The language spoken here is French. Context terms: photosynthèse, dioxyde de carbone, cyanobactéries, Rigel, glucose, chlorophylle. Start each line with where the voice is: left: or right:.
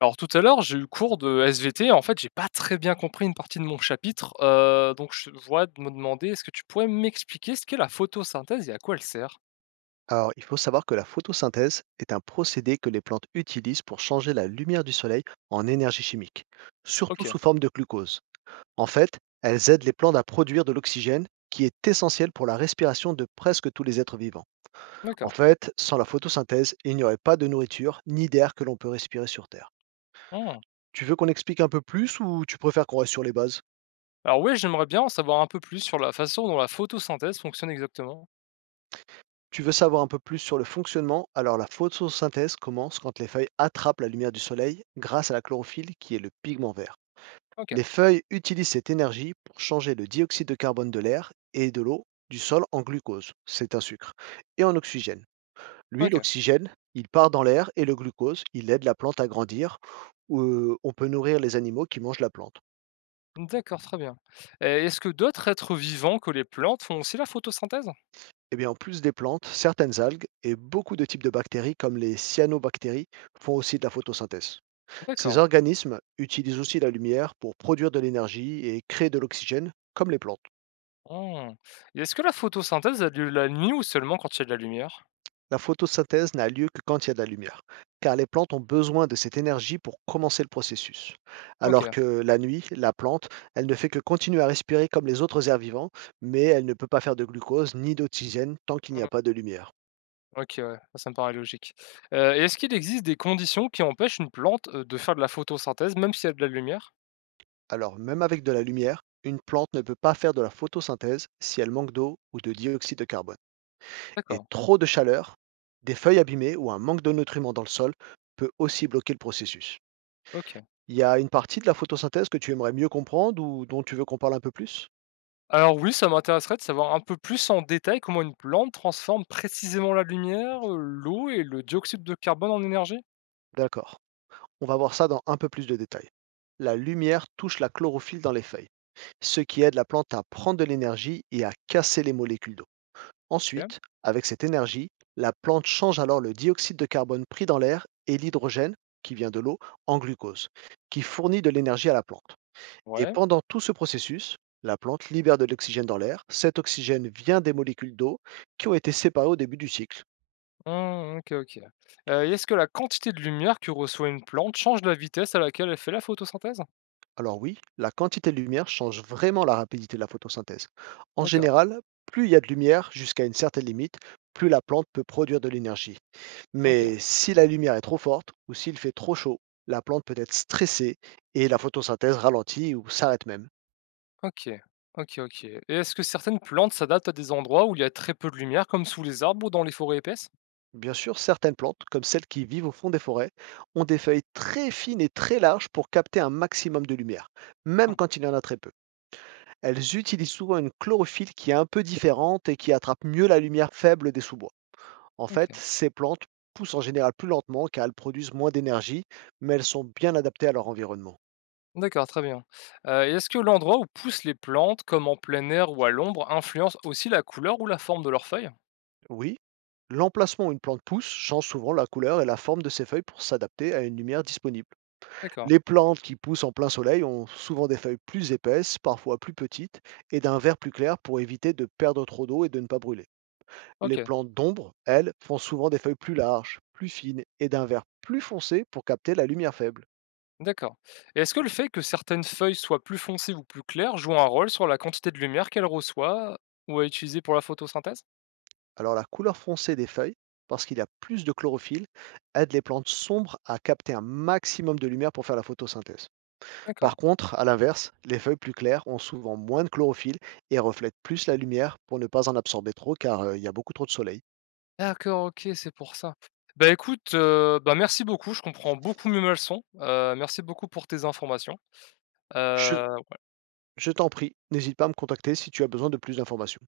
left: Alors tout à l'heure, j'ai eu cours de SVT. En fait, j'ai pas très bien compris une partie de mon chapitre. Donc je vois de me demander, est-ce que tu pourrais m'expliquer ce qu'est la photosynthèse et à quoi elle sert?
right: Alors, il faut savoir que la photosynthèse est un procédé que les plantes utilisent pour changer la lumière du soleil en énergie chimique,
left: Ok,
right: surtout sous forme de glucose. En fait, elles aident les plantes à produire de l'oxygène qui est essentiel pour la respiration de presque tous les êtres vivants. En
left: d'accord.
right: fait, sans la photosynthèse, il n'y aurait pas de nourriture ni d'air que l'on peut respirer sur Terre.
left: Hmm.
right: Tu veux qu'on explique un peu plus ou tu préfères qu'on reste sur les bases?
left: Alors oui, j'aimerais bien en savoir un peu plus sur la façon dont la photosynthèse fonctionne exactement.
right: Tu veux savoir un peu plus sur le fonctionnement? Alors la photosynthèse commence quand les feuilles attrapent la lumière du soleil grâce à la chlorophylle qui est le pigment vert.
left: Ok,
right: Les feuilles utilisent cette énergie pour changer le dioxyde de carbone de l'air et de l'eau du sol en glucose, c'est un sucre, et en oxygène. Lui,
left: ok.
right: l'oxygène, il part dans l'air et le glucose, il aide la plante à grandir. Ou on peut nourrir les animaux qui mangent la plante.
left: D'accord, très bien. Et est-ce que d'autres êtres vivants que les plantes font aussi la photosynthèse?
right: Et bien, en plus des plantes, certaines algues et beaucoup de types de bactéries comme les cyanobactéries font aussi de la photosynthèse. Ces
left: D'accord.
right: organismes utilisent aussi la lumière pour produire de l'énergie et créer de l'oxygène comme les plantes.
left: Hmm. Et est-ce que la photosynthèse a lieu la nuit ou seulement quand il y a de la lumière?
right: La photosynthèse n'a lieu que quand il y a de la lumière, car les plantes ont besoin de cette énergie pour commencer le processus.
left: Ok.
right: Alors que la nuit, la plante, elle ne fait que continuer à respirer comme les autres herbivores, mais elle ne peut pas faire de glucose ni d'oxygène tant qu'il n'y a
left: Mmh.
right: pas de lumière.
left: OK, ouais, ça me paraît logique. Et est-ce qu'il existe des conditions qui empêchent une plante, de faire de la photosynthèse même s'il y a de la lumière?
right: Alors même avec de la lumière, une plante ne peut pas faire de la photosynthèse si elle manque d'eau ou de dioxyde de carbone. Et
left: D'accord,
right: trop de chaleur, des feuilles abîmées ou un manque de nutriments dans le sol peut aussi bloquer le processus.
left: OK.
right: Il y a une partie de la photosynthèse que tu aimerais mieux comprendre ou dont tu veux qu'on parle un peu plus?
left: Alors oui, ça m'intéresserait de savoir un peu plus en détail comment une plante transforme précisément la lumière, l'eau et le dioxyde de carbone en énergie?
right: D'accord. On va voir ça dans un peu plus de détails. La lumière touche la chlorophylle dans les feuilles, ce qui aide la plante à prendre de l'énergie et à casser les molécules d'eau.
left: OK,
right: Ensuite, avec cette énergie, la plante change alors le dioxyde de carbone pris dans l'air et l'hydrogène, qui vient de l'eau, en glucose, qui fournit de l'énergie à la plante. Et
left: ouais.
right: pendant tout ce processus, la plante libère de l'oxygène dans l'air. Cet oxygène vient des molécules d'eau qui ont été séparées au début du cycle.
left: Mmh, OK, OK. Et est-ce que la quantité de lumière que reçoit une plante change la vitesse à laquelle elle fait la photosynthèse?
right: Alors oui, la quantité de lumière change vraiment la rapidité de la photosynthèse. En
left: D'accord,
right: général, plus il y a de lumière jusqu'à une certaine limite, plus la plante peut produire de l'énergie.
left: OK.
right: Mais si la lumière est trop forte ou s'il fait trop chaud, la plante peut être stressée et la photosynthèse ralentit ou s'arrête même.
left: OK. OK, OK. Et est-ce que certaines plantes s'adaptent à des endroits où il y a très peu de lumière, comme sous les arbres ou dans les forêts épaisses?
right: Bien sûr, certaines plantes, comme celles qui vivent au fond des forêts, ont des feuilles très fines et très larges pour capter un maximum de lumière, même
left: Hum,
right: quand il y en a très peu. Elles utilisent souvent une chlorophylle qui est un peu différente et qui attrape mieux la lumière faible des sous-bois. En fait,
left: OK.
right: ces plantes poussent en général plus lentement car elles produisent moins d'énergie, mais elles sont bien adaptées à leur environnement.
left: D'accord, très bien. Et est-ce que l'endroit où poussent les plantes, comme en plein air ou à l'ombre, influence aussi la couleur ou la forme de leurs feuilles?
right: Oui, l'emplacement où une plante pousse change souvent la couleur et la forme de ses feuilles pour s'adapter à une lumière disponible.
left: D'accord.
right: Les plantes qui poussent en plein soleil ont souvent des feuilles plus épaisses, parfois plus petites, et d'un vert plus clair pour éviter de perdre trop d'eau et de ne pas brûler. Les
left: OK.
right: plantes d'ombre, elles, font souvent des feuilles plus larges, plus fines et d'un vert plus foncé pour capter la lumière faible.
left: D'accord. Et est-ce que le fait que certaines feuilles soient plus foncées ou plus claires joue un rôle sur la quantité de lumière qu'elles reçoivent ou à utiliser pour la photosynthèse?
right: Alors la couleur foncée des feuilles, parce qu'il y a plus de chlorophylle, aide les plantes sombres à capter un maximum de lumière pour faire la photosynthèse.
left: D'accord.
right: Par contre, à l'inverse, les feuilles plus claires ont souvent moins de chlorophylle et reflètent plus la lumière pour ne pas en absorber trop car il y a beaucoup trop de soleil.
left: D'accord, OK, c'est pour ça. Écoute, merci beaucoup, je comprends beaucoup mieux ma leçon. Merci beaucoup pour tes informations.
right: Je,
left: Heu
right: je t'en prie, n'hésite pas à me contacter si tu as besoin de plus d'informations.